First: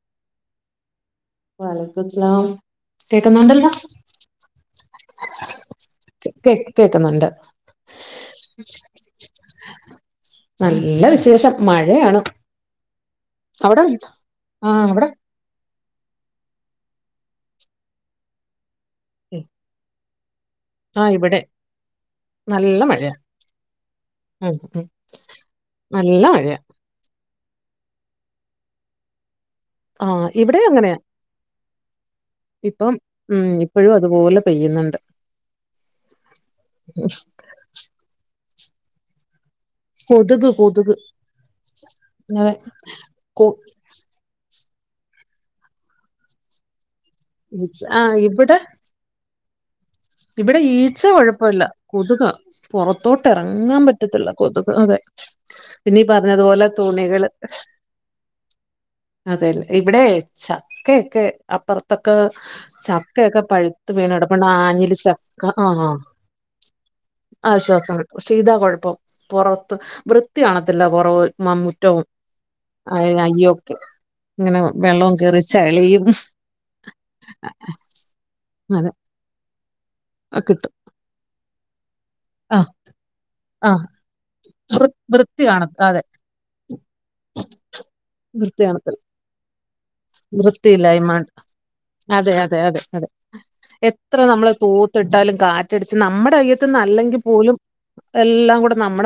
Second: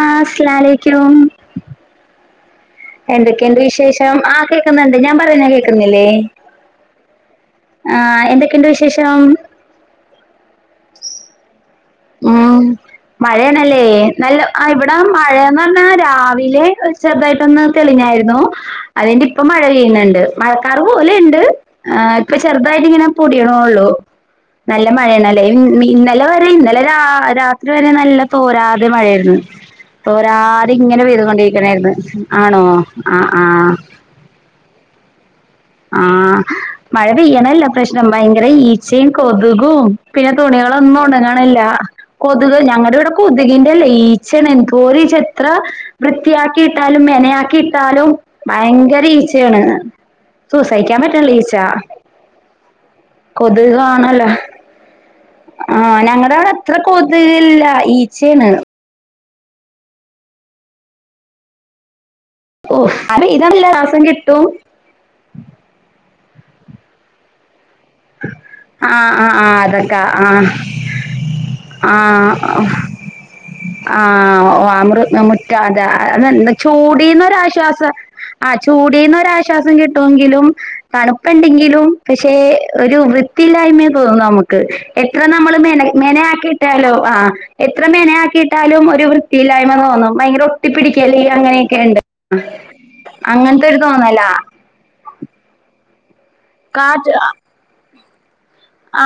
ആ അസ്ലാലെ വലെക്കും സ്ലാം. എന്തൊക്കെണ്ട് വിശേഷം ആ കേക്കുന്നുണ്ട് ഞാൻ പറയുന്നെ കേക്കുന്നില്ലേ? കേ കേക്കുന്നുണ്ട് ആ എന്തൊക്കെണ്ട് വിശേഷം? നല്ല വിശേഷം. മഴയാണ് ഉം അവിടെ മഴയാണല്ലേ നല്ല ആ ഇവിടെ മഴന്ന് പറ ഞ രാവിലെ ഒരു ചെറു്തായിട്ടൊന്ന് തെളിഞ്ഞായിരുന്നു അതിന്റെ ഉം. ഇപ്പം മഴ പെയ്യ്ണ്ണ്ട്. മഴക്കാറ് ആ ഇവിടെ പോലെണ്ട് അ ഇപ്പൊ നല്ല ചെറുതായിട്ട് ഇങ്ങനെ മഴയാ പൊടിണോള്ളു. ഉം, ഉം. നല്ല മഴയാണല്ലേ നല്ല ഇന്നലെ വരെ മഴയാ ഇന്നലെ രാ രാത്രി വരെ നല്ല തോരാതെ മഴയായിരുന്നു ആ ഇവിടെ തോരാതെ അങ്ങനെയാ ഇങ്ങനെ പെയ്ത് കൊണ്ടേ [unintelligible] ആണോ ഇപ്പം ആ ആ ഉം ഇപ്പോഴും അതുപോലെ പെയ്യുന്നുണ്ട് ആ മഴ പെയ്യണംല്ല പ്രശ്ന ഭയങ്കര ഈച്ചേം കോ തുകും പിന്നെ കൊതുക് കൊതുക് തുണികളൊന്നും ഉണങ്ങിണില്ല ഇങ്ങനെ കൊതുക് ഞങ്ങളുടെ ഇവിടെ കൊ- കൊതുകിന്റെല്ലേ ഈച്ചേണ് എ ഒരിചെത്ര വൃത്തിയാക്കിയിട്ടാലും ഈച്ച ആ മെനയാക്കിയിട്ടാലും ഇവിടെ ഭയങ്കര ഈച്ച ചെയ്യാണ് ഇവിടെ സൂസയിക്കാൻ ഈച്ച പറ്റണില്ല കൊഴപ്പല്ല കൊതുക പൊറത്തോട്ട് ഇറങ്ങാൻ പറ്റത്തില്ല കൊതുക് അതെ ആ പിന്നെ ഈ ഞങ്ങളുടെ അവിടെ പറഞ്ഞതുപോലെ അത്ര തുണികള് കൊതില്ല ഈച്ചേണ് അതെല്ലേ ഇവിടെ ചക്കയൊക്കെ അപ്പുറത്തൊ ങ് ഓഹ് മഴ ചക്കയൊക്കെ പെയ്താ നല്ല പഴുത്ത് ശ്വാസം കിട്ടും വീണടപ്പ്ണ്ട് [unintelligible] ചക്ക ആ ആ ആശോശ ക്ഷെതകുഴപ്പം ആഹ് ആഹ് ആഹ് പൊറത്ത് അതൊക്കെ വൃത്തി ആഹ് കാണത്തില്ല പൊറവ് മ മുറ്റവും ആഹ് അ [unintelligible] ആ അമൃ മുറ്റാ തെ ചളിയും അതെ ചൂടീന്നൊരാശ്വാസ ആ അങ്ങനെ ചൂടിന്നൊരശ്വാസം കിട്ടുമെങ്കിലും കിട്ടും തണുപ്പ്ണ്ടെങ്കിലും പക്ഷെ ആഹ് ഒരു ആഹ് വൃത്തിയില്ലായ്മയ തോന്നുന്നു നമുക്ക് വൃ എത്ര വൃത്തി നമ്മൾ കാണ മെന അതെ മെനയാക്കിയിട്ടാലോ ആ എത്ര മേന വൃത്തി ആക്കിയിട്ടാലും കാണത്തില്ല ഒരു വൃത്തിയി വൃത്തിയില്ലായ്മ അങ്ങനെയൊക്കെയുണ്ട് അതെ അതെ അതെ അതെ അങ്ങനത്തെ ഒരു എത്ര തോന്നലാ നമ്മള് തൂത്തിട്ടാലും കാറ്റടിച്ച് നമ്മടെ കാറ്റ് അയ്യത്ത്ന്നല്ലെങ്കിൽ പോലും എല്ല ആ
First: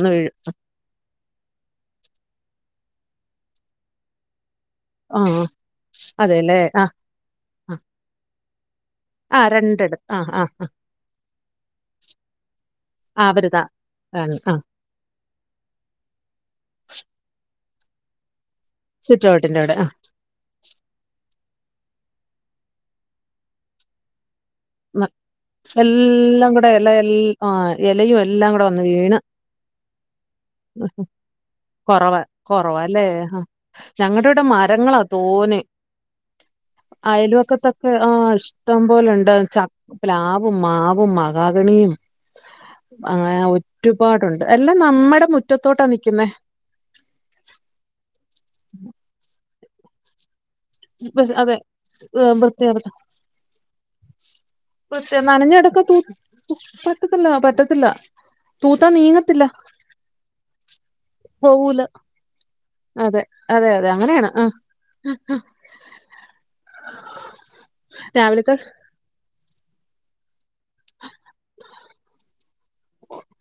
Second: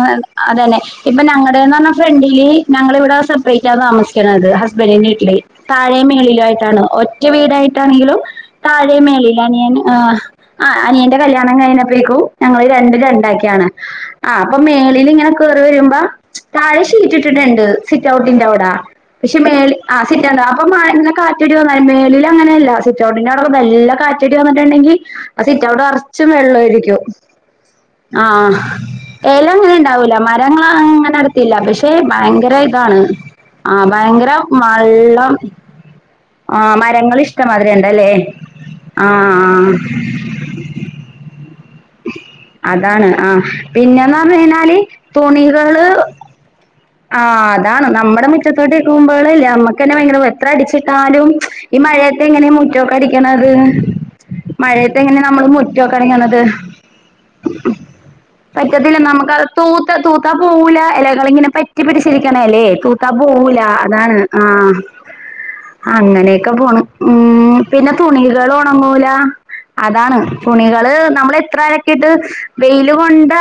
അ അതന്നെ ഇപ്പ ഞങ്ങടെന്നർഞ്ഞ ഫ്രണ്ടിലി ഞങ്ങളി സേപ്പറേറ്റ താമസിക്കുന്നത് ഹസ് ബന്റിന്റെ വീട്ടില് ആഹ് താഴെയും മേലേ അതെല്ലേ ആയിട്ടാണ് ആഹ് ഒറ്റ ആ ആ വീടായിട്ടാണെങ്കിലും താഴെ മേലെല് ആ ആ അനിയന്റെ കല്യാണം കഴിഞ്ഞപ്പേക്കും ഞങ്ങള് രണ്ടും ആ അവരിതാ രണ്ടാക്കിയാണ് ആ അപ്പൊ മേളിലിങ്ങനെ കയറി വരുമ്പോ താഴെ ഷീറ്റ് ഇട്ടിട്ടുണ്ട് സിറ്റട്ടിന്റെ അവിടെ അ സിറ്റ് പക്ഷെ മേ ഔട്ടിൻ്റെ അവിടെ ആ സിറ്റ അപ്പെ കാറ്റടി മേലില് അങ്ങനെയല്ല സിറ്റോടിന്റെ അടെ നല്ല കാറ്റ് ട്ടുണ്ടെങ്കിൽ മ- ആ സിറ്റൗട്ട് അവിടെ നറച്ചും എല്ലാം കൂടെ ഇല വെള്ളയിരിക്കും എല്ല ആ ഇലയും ആ എല്ലാം കൂടെ വന്ന് വീണ് ഇല അങ്ങനെ ഇണ്ടാവൂല മരങ്ങ അങ്ങനെ നടത്തില്ല പക്ഷെ കുറവാ ഭയങ്കര കുറവാ ഇതാണ് അല്ലേ ആ ഞങ്ങളുടെ ഭയങ്കര ഇവിടെ മരങ്ങളാ വെള്ളം തോനെ ആ മരങ്ങ ഇഷ്ട്ടം മാതിരി അയൽവക്കത്തൊക്കെ ആ ഉണ്ടല്ലേ ഇഷ്ടം പോലെ ഉണ്ട് ആഹ ച പ്ലാവും മാവും മഹാഗണിയും അതാണ് ആഹ് അങ്ങനെഒ പിന്നെന്ന് പറഞ്ഞു ഒരുപാടുണ്ട് എല്ലാം കഴിഞ്ഞാല് നമ്മടെ മുറ്റത്തോട്ടാ തുണികള് നിൽക്കുന്നേ ത്തോട്ടുമ്പോൾല്ല അമ്മക്ക്ക്കന്നെ ഭയങ്കര എത്ര അടിച്ചിട്ടാലും ബസ്- അതെ ഈ ഏ, മഴയത്തെ ങ്ങനെ വൃത്തി മുറ്റോക്കെ അടിക്കണ ത് മഴയത്തെ വൃത്തി എങ്ങനെ നമ്മൾ നനഞ്ഞ ഇടക്ക് തൂ മുറ്റോക്കടിക്കണത് പറ്റത്തില്ല പറ്റത്തില്ല തൂത്താ പറ്റത്തില്ല നമുക്ക്ത് നീങ്ങത്തില്ല തൂത്ത തൂത്താ പോൂല ഇലകളിങ്ങനെ പറ്റി പോവൂല പറ്റിപിടി ച്ചിരിക്കണ അല്ലേ തൂത്താ അതെ പോവൂ ല അതെ അതെ അതാണ് അങ്ങനെയാണ് ആ ആഹ അങ്ങനെയൊക്കെ പോണ് ഉ പിന്നെ തുണികൾ രാവിലത്തെ ഉണങ്ങൂല അതാണ് തുണികള് നമ്മള് എത്ര ആലക്കിട്ട് ഇ് വെയില് ഇത് കൊണ്ട്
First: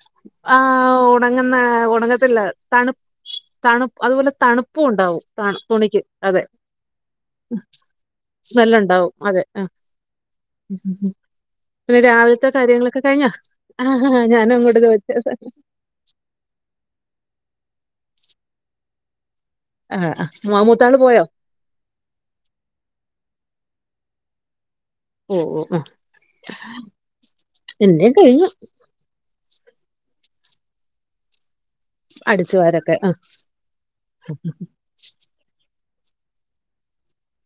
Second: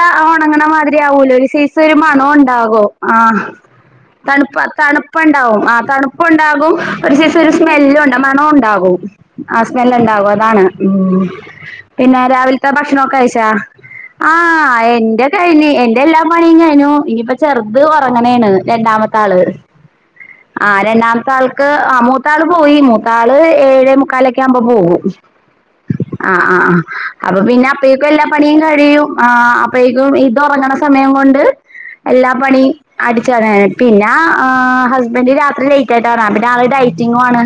ആ ഉണങ്ങണ മാതിരി ആവൂല ഒരു ഉണങ്ങുന്ന സൈസ് ഒരു മണ ഉണങ്ങത്തില്ല ഉണ്ടാകു തണു ആഹ തണു അതുപോലെ തണുപ്പ് തണുപ്പും ഉണ്ടാവും തണു തണുപ്പുണ്ടാവും ആ തുണിക്ക് അതെ തണുപ്പുണ്ടാകും ഒരു സൈസ് ഒരു സ്മെല്ലും മണ ഉണ്ടാകും സ്മെല്ലുണ്ടാവും അതെ ആ സ്മെല് ഉണ്ടാ കും അതാണ് പിന്നെ രാവിലത്തെ ഭക്ഷണം കഴിഞ്ഞ ആ ഞാനും അങ്ങോട്ട് ആഹ് എന്റെ ചോദിച്ചത് കഴിഞ് എന്റെ എല്ലാം പണിയും കഴഞ്ഞു ഇനിയിപ്പ ചെറു അത് ഉറങ്ങണെണ് രണ്ടാമത്തെ ആള് ആ മൂ- ആ മൂത്താള് പോയോ രണ്ടാമത്തെ ആൾക്ക് ആ മൂത്താള് പോയി മൂത്താള് ഏഴ് മുക്കാലൊക്കെ ആകുമ്പോ പോകും ഓ ഓ ആ ആ ആ ആ അപ്പൊ പിന്നെ അപ്പഴേ ക്കും എന്റെയും എല്ലാ കഴിഞ്ഞു പണിയും കഴിയും ആ അപ്പൊഴേക്കും ഇത് ഒറ ങ്ങണ സമയം കൊണ്ട് അടി [unintelligible] ണി അടിച്ചു വരാനായി പിന്നാ ഹസ്ബൻറ് രാത്രി [unintelligible] വൈകിട്ടാവും പിന്നെ ആള് ഡൈറ്റിങ്ങു ആണ്.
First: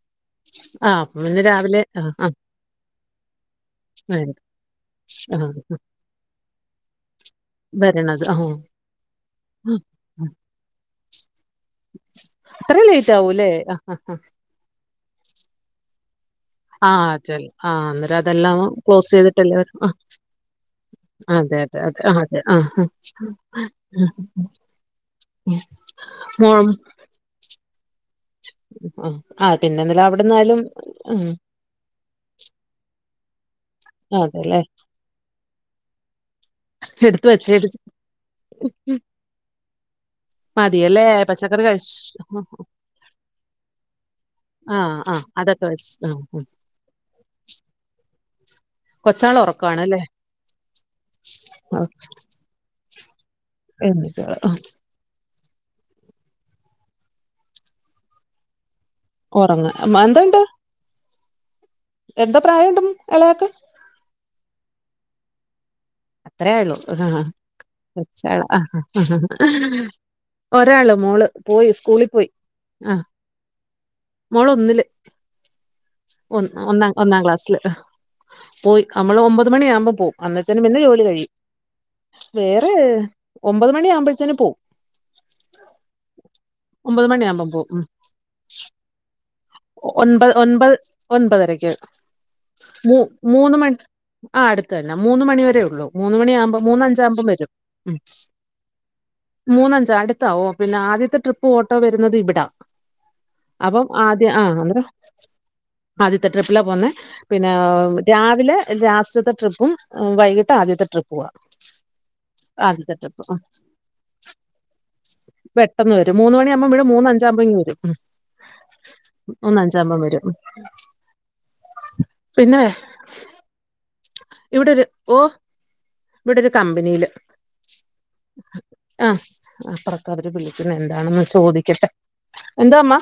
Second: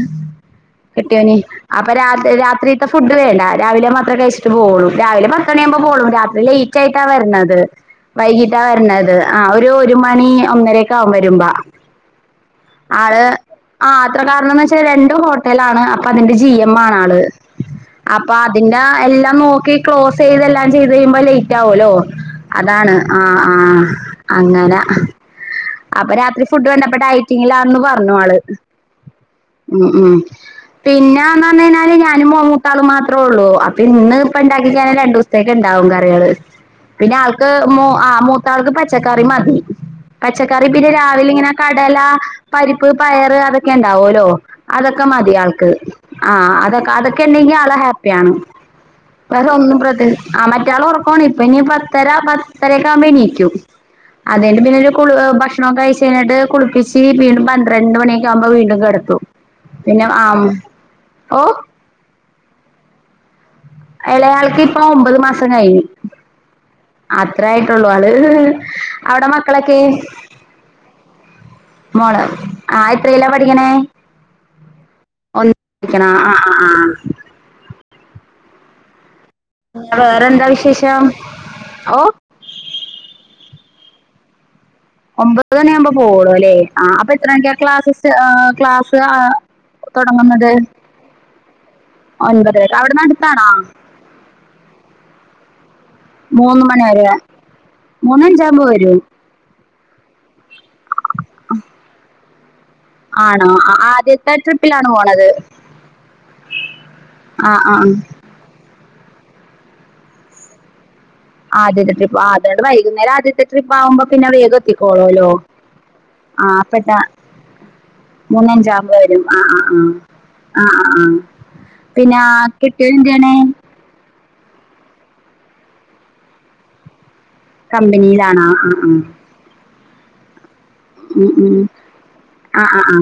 ആ കെ അപ്പൊ ട്ടിയോനി പിന്നെ രാവിലെ അപ്പൊ ആ രാ ആ രാത്രി ല ത്തെ ഫുഡ് വേണ്ട രാവിലെ മാത്രമേ വരും. കഴിച്ചിട്ട് പോകുള്ളൂ രാവിലെ ആ പത്ത് ആ. മണിയാകുമ്പോ പോവും രാത്രി ലേറ്റ് ആയിട്ടാ വരുന്നത് വരണത് ആ വൈകിട്ടാ വരുന്നത്. ഒരു ആ. ഒരു മണി ഒന്നരെ ക്ക ആകും വരുമ്പോ. അത്ര ലേറ്റ് ആള് ആവൂല്ലേ ആ അത്ര കാരണംന്ന് വെച്ചാ രണ്ടു ഹോട്ടലണ് അ ന്റെ ജിം എം ആ ആ ആണ് ആള് ചെൽ ആ അന്നേരം അതെല്ലാം അതിന്റെ ക്ലോസ് എല്ലാം ചെയ്തിട്ടല്ലേ വരൂ നോക്കി ആ ക്ളോസ് ചെയ്യ്ത് എല്ലാം ചെയ്ത്കഴിയുമ്പം - ലേറ്റ് അതെ അതെ ആവല്ലോ അതെ ആ അതെ ആ അതാണ് ആ ആആ അങ്ങനാ അപ്പൊ രാത്രി മോ ഫുഡ് വേണ്ട ഇപ്പോ ഡൈറ്റിങ്ങിലാന്ന് പറഞ്ഞു ആള്. ആ ഉ പിന്നെന്തല ഉം അവിടന്നാലും ഉം പിന്നെന്ന് പറഞ്ഞ കഴിഞ്ഞാല് ഞാനും മൂത്താളുംമാത്രേ ഉള്ളൂ. പിന്നെ ഇപ്പ അതെല്ലേ ഇണ്ടാക്കഴിഞ്ഞാൽ രണ്ടു സത്തേക്ക്ഉ ണ്ടാവും കറികള്. പിന്നെ എടുത്ത ആൾക്ക് വെച്ച മൂ ആ മൂത്ത ആൾക്ക് പച്ചക്കറി മതി. പച്ചക്കറി പിന്നെ മതിയല്ലേ രാവിലെ ഇങ്ങനെ പച്ചക്കറി കടല കഴിച്ച പരിപ്പ് പയറ് അതൊക്കെ ഉണ്ടാവുല്ലോ ആ അതൊക്കെ ആ മതി അതൊക്കെ തിയാൾക്ക് വെച്ച് ആ ഉം. അതൊക്കെ ഇണ്ടേൽ ആള് ഹാപ്പിയാ [unintelligible] കൊച്ചാൾ വേറൊന്നു ഉറക്കണല്ലേ പ്രതി ആ മറ്റാള് ഉറക്കാണ് ഇനീപ്പ പത്തര പത്തരൊക്കെ ആവുമ്പോ എ ണീ ക്കും. അതിന്റെ പിന്നെ ഒരു കുളി ഭക്ഷണാ കെ കഴിച്ച് കഴിഞ്ഞിട്ട് കുളിപ്പിച്ച് വീണ്ടും പന്ത്രണ്ട് മണിയൊക്കെ ആകുമ്പോ വീണ്ടും കിടക്കും. ഉറങ്ങ ഉം, പിന്നെ ആ ഓ എന്തോ പ്രായണ്ട് ഇളയാക്ക്.? ഇളയാൾക്ക് ഇപ്പ ഒമ്പത് മാസം കഴിഞ്ഞ് അത്രേ ആയൊള്ളു ആ ഹാ ആള് ആ അവിടെ മക്കളൊക്കെ ഒരാള് മോള് പോയി സ്കൂളിൽ മോള് പോയി ആ എത്രയിലാ പഠിക്കണേ മോള് ഒന്നില്. ഒന്ന് പഠിക്കണ ആ ഒ ആ ആ ഒന്ന ഒന്നാം ക്ലാസ്സി ല്. പോയി നമ്മള് ഒമ്പത് മണിയ ആ മുമ്പോ പോവും അ വേറെന്താ ന്നിട്ട്. പിന്നെ വിശേഷം ജോലി കഴിയും ഓ വേറെ ഒമ്പത് മണിആകുമ്പോഴത്തേന് പോവും. ഒമ്പത് മണിയ ആവുമ്പോ പോ വൊളൂല്ലേ ആ ഒമ്പത് അപ്പൊ എത്ര മണിയാകുമ്പം മണിക്ക പോവും ഉം ക്ലാസ്സ് ക്ലാസ്--സ്റ്റാ ഒൻപത് ഒൻപത് ഒൻപതരക്ക്. ഒൻപതരക്ക് ആ അവിടുന്ന് അടുത്താണോ മൂന്ന് മണിക്ക് ആ അടുത്ത ന്നാ. [unintelligible] മൂന്ന് മണിയാവുമ്പാ മണി മൂന്ന വരെ ഞ്ചാവുമ്പൊ വരും. മൂന്നഞ്ചാകുമ്പോ വരോ മൂന്നഞ്ച അടുത്തുമോ പിന്നെ ആദ്യത്തെ ട്രിപ്പ് ഓട്ടോ വരുന്നത് ഇവിടാ. അപ്പം ആദ്യ ആണോആദ്യത്തെ ആ അന്നേരം ട്രിപ്പിലാണോ പോണത്? ആദ്യത്തെ ട്രിപ്പില പോന്നെ പിന്നെ ആ ആ ആ. രാവിലെ ലാസ്റ്റത്തെ ട്രിപ്പും വൈകിട്ട് ആദ്യത്തെ ട്രിപ്പും. ആദ്യത്തെ ട്രിപ്പ് അതുകോണ്ട് വൈകുന്നേരം ആദ്യത്തെ ട്രിപ്പ് ആകുമ്പോ പിന്നെ വേഗം എത്തിക്കോളല്ലോ? പെട്ടെന്ന് മൂന്ന് മണിയാവുമ്പം വിടും മൂന്ന ഞ്ചാുമ്പോ ഇങ്ങ് വരും. മൂന്നഞ്ച ആുമ്പ് വരും ആ ആ് ആ് മൂന്നഞ്ചാകുമ്പം വരും ആ് ആ ആ പിന്നെ കെട്ടിയോൻ എന്ത ചെയ്യ് െണ? ഇവിടൊരു ഓ ഇവിടെരു കമ്പനിയില്. കമ്പനിയിലാണോ ആ ആ ആഹ് [unintelligible] വിളിക്കുന്ന എന്താണെന്ന് ഉം ഉം. ചോദിക്കട്ടെ ആ ആ എന്താമ്മ? ആ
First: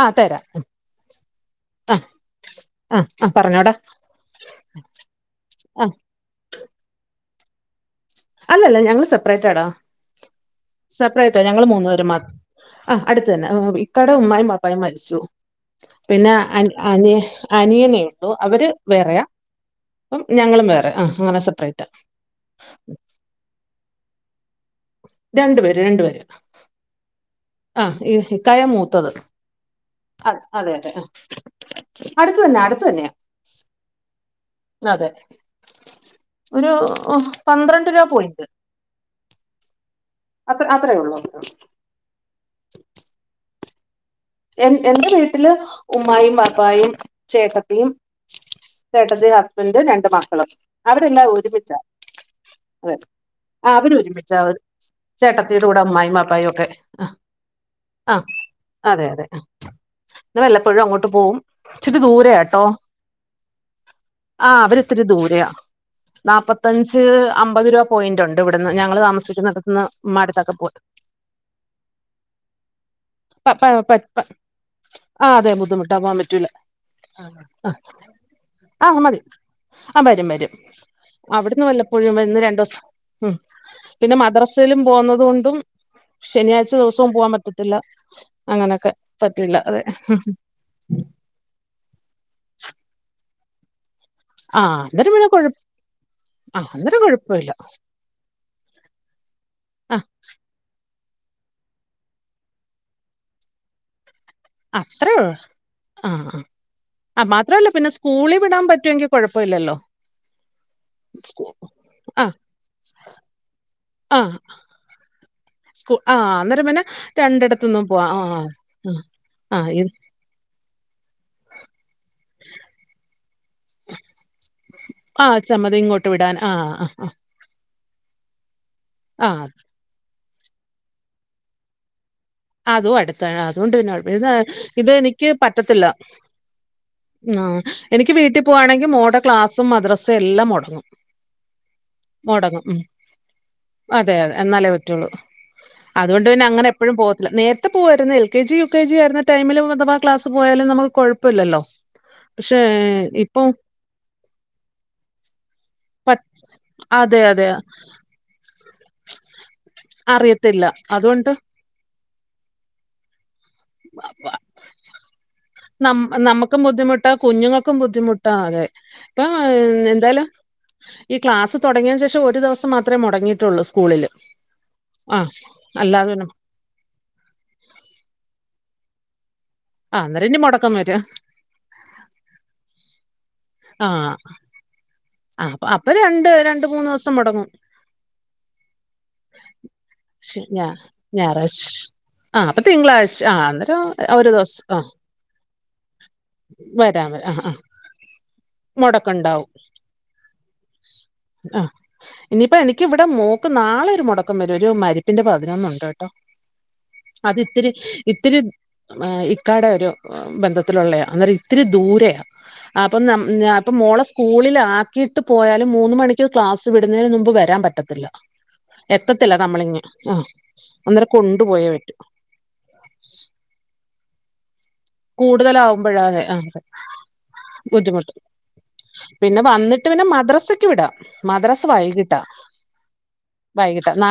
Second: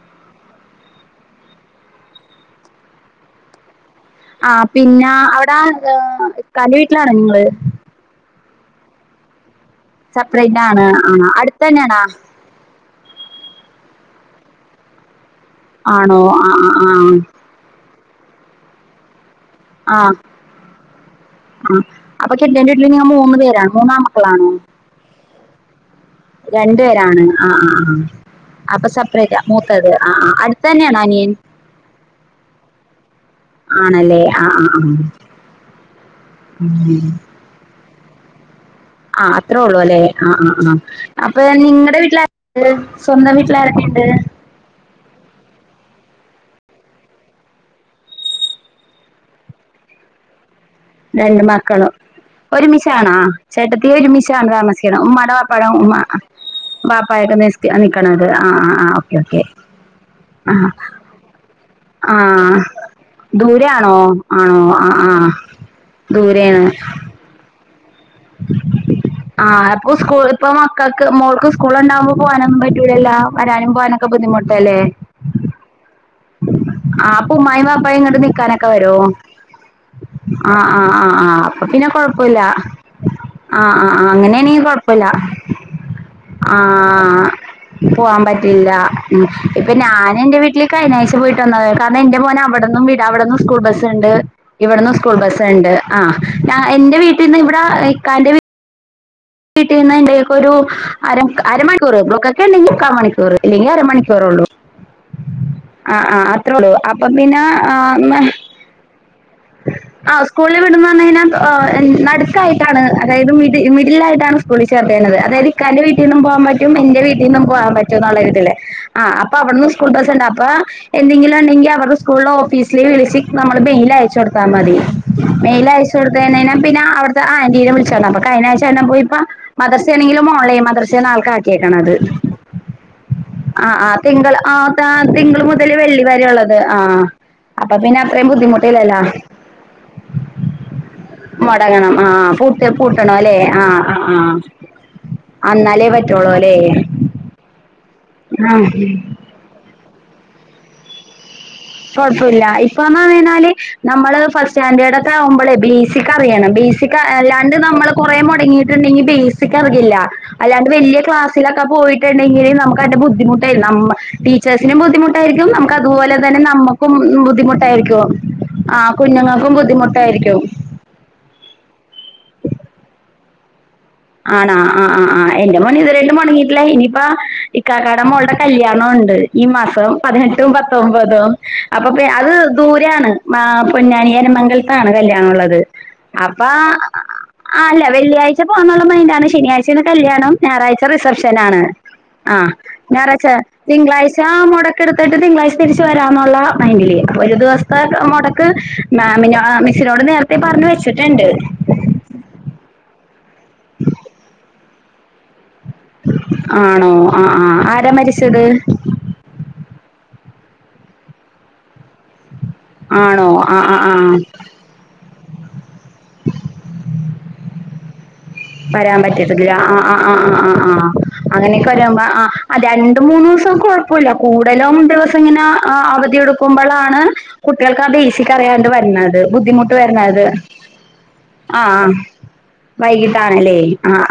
ആ തരാം. ആഹ ആഹ ആ പറഞ്ഞോടാ. ആ പിന്നെ അവിടെ ആഹ് ഇക്കാന്റെ വീട്ടിലാണോ നിങ്ങള്? അല്ലല്ല ഞങ്ങള് സെപ്പറേറ്റാ ടാ. സെപ്പറേറ്റ് ആണ് സ ആണോ പ്രേറ്റ അടുത്ത് ഞങ്ങള്ൾ മൂന്നു തന്നെയാണോ പേര് മാത്രം ആ അടുത്ത്തന്നെ. അടെ ഉമ്മായും ബാപ്പായും മരിച്ചു ആണോ പിന്നെ ആ ആ അനിയ ആ അനിയനെ. അവര് വേറെയാ അപ്പം ഞങ്ങളും വേറെ ആ ആഹ അപ്പൊ കെട്ടിയോന്റെ വീട്ടില് ഇങ്ങൾ മൂന്ന് പേരാണോ മൂന്നാൺ മക്കളാണോ? രണ്ടു പേര് രണ്ടു പേര് ആ ആ ആഹ ആ ഈ കയ അപ്പൊ മൂത്തത് സെപ്പറേറ്റാ മൂത്തത് ആ ആ അ അടുത്ത് അതെ അതെ തന്നെയാണോ ആ അനിയൻ അടുത്ത തന്നെ അടുത്ത തന്നെയ ആണല്ലേ ആ ആ ഒരു പന്ത്രണ്ട് രൂപ പോയിന്റ് ആഹ അത്രേ ഉള്ളൂ അല്ലെ ആ് ആ് അത്ര ആ് അത്രേ ഉള്ളൂ അപ്പൊ നിങ്ങളടെ വീട്ടില സ്വന്തം വീട്ടിലാര ണ്ട് എ എന്റെ വീട്ടില് ഉ്യും ബപ്പായയും ചേക്കത്തിയും ചേട്ടത് ഹസ്ബന്ഡും രണ്ട് മക്കളും അവരെല്ലാം ഒരുമിച്ച ഒരു മിച്ചണ ആ ചേട്ടത്തി ഒരു മിച്ചാണ് അവര് താമസിക്കണം ഉ്മ്മട വാപ്പാട ചേട്ടത്തിയുടെ കൂടെ ഉ അമ്മായും പാപ്പായും ഒക്കെ ആ വാപ്പ നക്കണത് ആ ആ് ഓക്കെ ഓക്കെ ആ ഇെല്ലപ്പോഴും അങ്ങോട്ട് പോകവും ച്ചിരി ദൂര കേട്ടോ ദൂരെ ആണോ ആണോ ആ ആ ദൂരെയാ നാപ്പത്തഞ്ച് അമ്പത് രൂപ പോയിന്റ് ഉണ്ട് ഇവിടുന്ന് ഞങ്ങള് ആഹ താമസിക്കുന്നിടത്തുന്ന് അപ്പൊ സ്കൂൾ ഇപ്പൊ ഉമ്മാടത്തൊക്കെ പോയി മക്കൾക്ക് മോൾക്ക് സ്കൂൾണ്ടാവകുമ്പോ പോാനും പറ്റൂ പ വരാനും പ പോാനൊക്കെ ആ അതെ ബുദ്ധിമുട്ടാ ആ അപ്പൊ ഉമ്മായും വാപ്പായും ഇങ്ങോട്ട് നിക്കാനൊക്കെ ആ വരുവോ മതി ആ വരും വരും ആ ആ ആ ആ അപ്പൊ അവിടുന്ന് പിന്നെ വല്ലപ്പോഴും വന്ന് കൊഴപ്പില്ല രണ്ട ദിവസം ഉം ആ ആ ആ പിന്നെ അങ്ങനെയാണെങ്കി മദ്രാസയിലും കൊഴപ്പില്ല പോന്നത കൊണ്ടും ആ ശനിയാഴ്ച ദിവസവും പോവാൻ പറ്റത്തില്ല അങ്ങനെയൊക്കെ ഉ ഇപ്പൊ ഞാന എന്റെ വീട്ടില് ശനിയാഴ്ച പോയി് വന്നത് കാര എന്റെ പോനെ അവിടന്ന വിട നിന്ന സ്കൂൾ ബസ് ഉണ്ട് ആഹ് ഇവിടന്ന് അന്നേരം സ്കൂൾ പിന്നെ ബസ്സ കൊഴ ഉണ്ട് ആ് ആഹ് എൻന്റെ അന്നേരം വീട്ടിൽന്ന് കൊഴപ്പമില്ല ഇവിടെ ഇക്കൻന്റെ ആഹ് വീട്ടിൽന്ന് ഒരു അര അരമണിക്കൂറ് ബ്ലോക്ക ഒക്കെ ഉണ്ടെങ്കിൽ മുക്കൽ മണിക്കൂർ അല്ലെങ്കിൽ അരമണിക്കൂ അത്ര ആ ആ അത്രേ ഉള്ളൂ അപ്പം അ പിന്നെ മാത്രല്ല പിന്നെ സ്കൂളിൽ വിടാൻ പറ്റുവെങ്കിൽ കൊഴപ്പ ഇില്ലല്ലോ ആ് സ്കൂളിൽ വിടുന്ന വന്ന കഴിഞ്ഞാ ആഹ് നടുക്കായിട്ടാണ് അതായത് മിഡ മിഡിൽായിട്ടാണ് ആഹ് സ്കൂളിൽ ചേർത് അതായത് ഇക്കാന്റെ സ്കൂ വീട്ടിന്നും ആഹ് പോവാൻ അന്നേരം പറ്റും, പിന്നെ എന്റെ വീട്ടിന്നും പോവാൻ രണ്ടിടത്ത്ന്നും പറ്റും, പോവാ ആഹ് എന്നുള്ളരുതില്. ആ ആഹ് അപ്പ അവിടുന്ന് ആഹ് സ്കൂൾ ഇത് ബസ് ഉണ്ട അപ്പൊ എന്തെങ്കിലും ഉണ്ടെങ്കി അവരടെ സ്കൂളില് ഓഫീസില വിളിച്ച് നമ്മള് മെയിൽ അയച്ചു കൊടുക്ക മതി. ആ മെയിൽ ചമ്മതി അയച്ചു ഇങ്ങോട്ട് വിടാൻ കൊടുതഴിഞ്ഞെന ആഹ് പിന്ന ആഹ് അവിടത്ത ആന്റീനെ വിളിച്ചാ മതി. അപ്പ കഴിഞ്ഞ [unintelligible] പോയിപ്പ ആഹ് മദർസേണെങ്കില് ഓൺലൈൻ മദ്രസെണ് അവൾക്ക ആക്കിയേക്കണത്. അതും അടുത്താണ്. അതുകൊണ്ട് പിന്നെ കുഴപ്പം ഇ ആ ഇത് എനിക്ക് തിങ്കൾ മുതൽ പറ്റത്തില്ല. വെള്ളി വരെ ഉള്ളത് ആ ആ അപ്പൊ പിന്നെ എനിക്ക് അത്രയും വീട്ടിൽ പോവാണെങ്കിൽ, ബുദ്ധിമുട്ടില്ലല്ലോ മോടെ ക്ലാസ്സും മദ്രസേം എല്ലാം മുടങ്ങും. മുടങ്ങണം ആ മുടങ്ങും. പൂട്ട് മം പൂട്ടണം അല്ലേ ആ ആ അതെ ആ അതെ എന്നാലേ പറ്റുള്ളൂ. അന്നാലേ അതുകൊണ്ട് പറ്റുള്ളൂ പിന്നെ അല്ലേ അങ്ങനെ എപ്പോഴും പോ ല്ല. നേരത്തെ പോവായിരുന്നു. എൽ കെ ജി, ആ യു കെ ജി ആരുന്ന ടൈമില് അഥവാ ക്ലാസ് പോയാലും നമുക്ക് കുഴപ്പമില്ലല്ലോ. കുഴപൂല്ല. പക്ഷേ ഇപ്പൊന്ന് ഇപ്പം പറഞ്ഞഴിഞ്ഞാല് നമ്മള് ഫസ്റ്റ് സ്റ്റാൻഡേർഡ് ഒക്കെ ആവുമ്പോളേ പ ബേസിക് അറിയണം. ബേസി അതെ അതെ അല്ലാണ്ട് നമ്മള് കുറ മുടങ്ങിയിട്ടുണ്ടെങ്കിൽ ബേസിക് അറിയില്ല. അറിയത്തില്ല. അല്ലാണ്ട് വലിയ അതുകൊണ്ട് ക്ലാസ്സിലൊക്കെ പോയിട്ട് ണ്ടെങ്കിൽ നമുക്കന്റെ ബുദ്ധിമുട്ടായിരിക്കും. ടീച്ചേഴ്സിനും ബുദ്ധിമുട്ടായിരിക്കും നം നമുക്കതുപോലെ അ തന്നെ നമുക്കും നമ്മുക്കും ബുദ്ധിമുട്ടാ കുഞ്ഞുങ്ങൾക്കും ബുദ്ധിമുട്ടായിരിക്കും. ബുദ്ധിമുട്ടാ അതെ. ആ ഇപ്പം കുഞ്ഞുങ്ങൾക്കും ഏഹ്, എന്തായാലും ബുദ്ധിമുട്ടായിരിക്കും. ഈ ക്ലാസ് തുടിയന് ശേഷം ഒരു ദിവസം മാത്രമേ മുടങ്ങിയിട്ടുള്ളൂ. സ്കൂളിൽ. ആണാ ആ ആ ആ ആഹ് എന്റെ മോൻ അല്ലാതെ ഇതുവരായിട്ട് പിന്നെ മുടങ്ങിയിട്ടില്ല. ഇനിയിപ്പ ഇക്കാക്കാട മോളുടെ കല്യാണ ണ ഉണ്ട്. ഈ മാസം ആ അന്നേരം ഇനി പതിനെട്ടും മുടക്കം വരും പത്തൊൻമ്പത്തും. അപ് അപ്പെ അത് ദൂരാണ് ആഹ് പൊന്നാനിയ മംഗല്താണ് ആ കല്യാണുള്ളത്. അപ്പൊ അപ്പൊ രണ്ട് അപ്പ രണ്ട് മൂന്ന് ദിവസം മുടങ്ങും അല്ല വെള്ളിയാഴ്ച പോവാ [unintelligible] ശനാഴ്ചെണ് കല്യാണം ശ- ഞാ ഞായാഴ്ച റിസപ്ഷനാണ്. ഞായറാഴ്ച ആ ആഹ് അപ്പൊ തിങ്കളാഴ്ച ഞായറാഴ്ച്ച ആ അന്നേരം തിങ്കളാഴ്ച ഒരു ദിവസം മുടക്ക ആ എടുത്തിട്ട് തിങ്കളാഴ്ച തിരിച്ചു വരാമന്നുള്ള മൈൻഡില്. വരാം വരാം ഒരു ആ ആ ദിവസ്ഥ മുടക്ക് മുടക്കം മാമിനോ ഉണ്ടാവും മിസ്സ്‌നോ ടെ നേരത്തെ പറഞ്ഞ് വെച്ചിട്ടിണ്ട്. ആ ഇനിയിപ്പോ എനിക്ക് ഇവിടെ മോക്ക് നാളെ ഒരു മുടക്കം വരും ഒരു മരിപ്പിന്റെ [unintelligible] [unintelligible] ണ്ടട്ടോ. ആണോ ആ ആ അതിത്തിരി ആരാ ഇത്തിരി മരിച്ചത് ഏ, ഇക്കാടെ ഒരു ബന്ധത്തിലുള്ളെയാ. അന്നൊരുത്തിരി ദൂരെയ. അപ്പൊ നം ആണോ ഞ ആ ആ ആ മോളെ സ്കൂളിലാക്കി വീട്ട്പ്പോയാലും മൂന്ന് മണിക്ക് ക്ലാസ് വിടുന്നേന് മുമ്പ് വരാൻ പറ്റത്തില്ല. വരാൻ എത്തത്തില്ല പറ്റത്തില്ല. ആ നമ്മളിങ്ങ് ആ ആ ആ അന്നേരം കൊണ്ടുപോയേ അങ്ങനെയൊക്കെ പറ്റൂ വരുമ്പ ആ രണ്ട്മൂന്ന് ദിവസം കൊഴ [unintelligible] [unintelligible] ദിവസങ്ങനെ ആ അവധി കൂടുതലാവുമ്പോഴാണ് ആ എടുക്കുമ്പളാണ് കുട്ടികൾക്കാ ബുദ്ധിമുട്ട് ബേസിക്ക് അറിയാണ്ട് വര്ന്നത്. പിന്നെ വന്നിട്ട് പിന്നെ മദ്രസക്ക് വിടാ. മദ്രസ വൈകീട്ടാ. വൈകീട്ടാണല്ലേ ആഹ്.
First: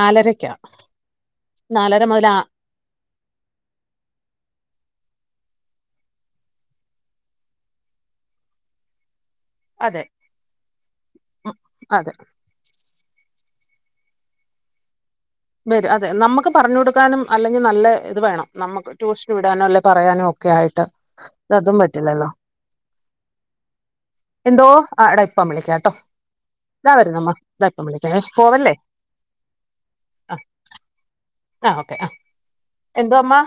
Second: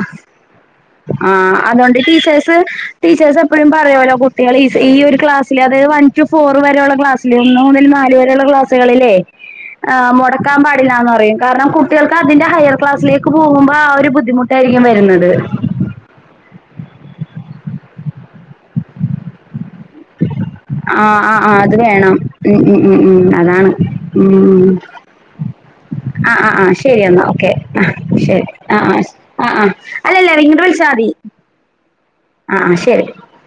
ആ അതുകൊണ്ട് നാലര മുതൽ ആ ടീച്ചേഴ്സ് ടീച്ചേഴ്സ് എപ്പഴും പറയോലോ കുട്ടികളേ ഈ ഈയൊരു ക്ലാസ്സില് അത് വൺ ടു ഫോർ വരെയുള്ള ക്ലാസ്സില്, ഒന്ന് മുതൽ നാല് വരേയുള്ള ക്ലാസ്സുകളിലേ ആ അതെ മുടക്കാൻ പാടില്ലാന്ന് പറയും. കാരണം അതെ കുട്ടികൾക്ക് അതിന്റെ ഹയർ ക്ലാസ്സിലേക്ക് പോകും ആ ഒരു ബുദ്ധിമുട്ടായിരിക്കും വരുന്നത്. [unintelligible] അതെ നമ്മക്ക് പറഞ്ഞു കൊടുക്കാനും അല്ലെങ്കി നല്ല ഇത് വേണം. നമ്മക്ക് ട്യൂഷന് വിടാനോ അല്ലെ പറയാനും ഒക്കെ ആയിട്ട് ആഹ് ആഹ് ആഹ് അത് ഇതതും വേണം പറ്റില്ലല്ലോ. ഉം ഉം ഉം അതാണ്. എന്തോ? ആ എട ഇപ്പം വിളിക്കാട്ടോ. ആ ആ ആ ഇതാ ശരി എന്നാ വരുന്നമ്മ ഓക്കെ. ഇതാ ആ ഇപ്പം വിളിക്കാം ശരി. പോവല്ലേ ആ ആ ആ ആ ആഅല്ലല്ല ഇങ്ങട് വിളിച്ചാ മതി. ആ ഓക്കെ ആ അ അ ശരി. എന്തോ അമ്മ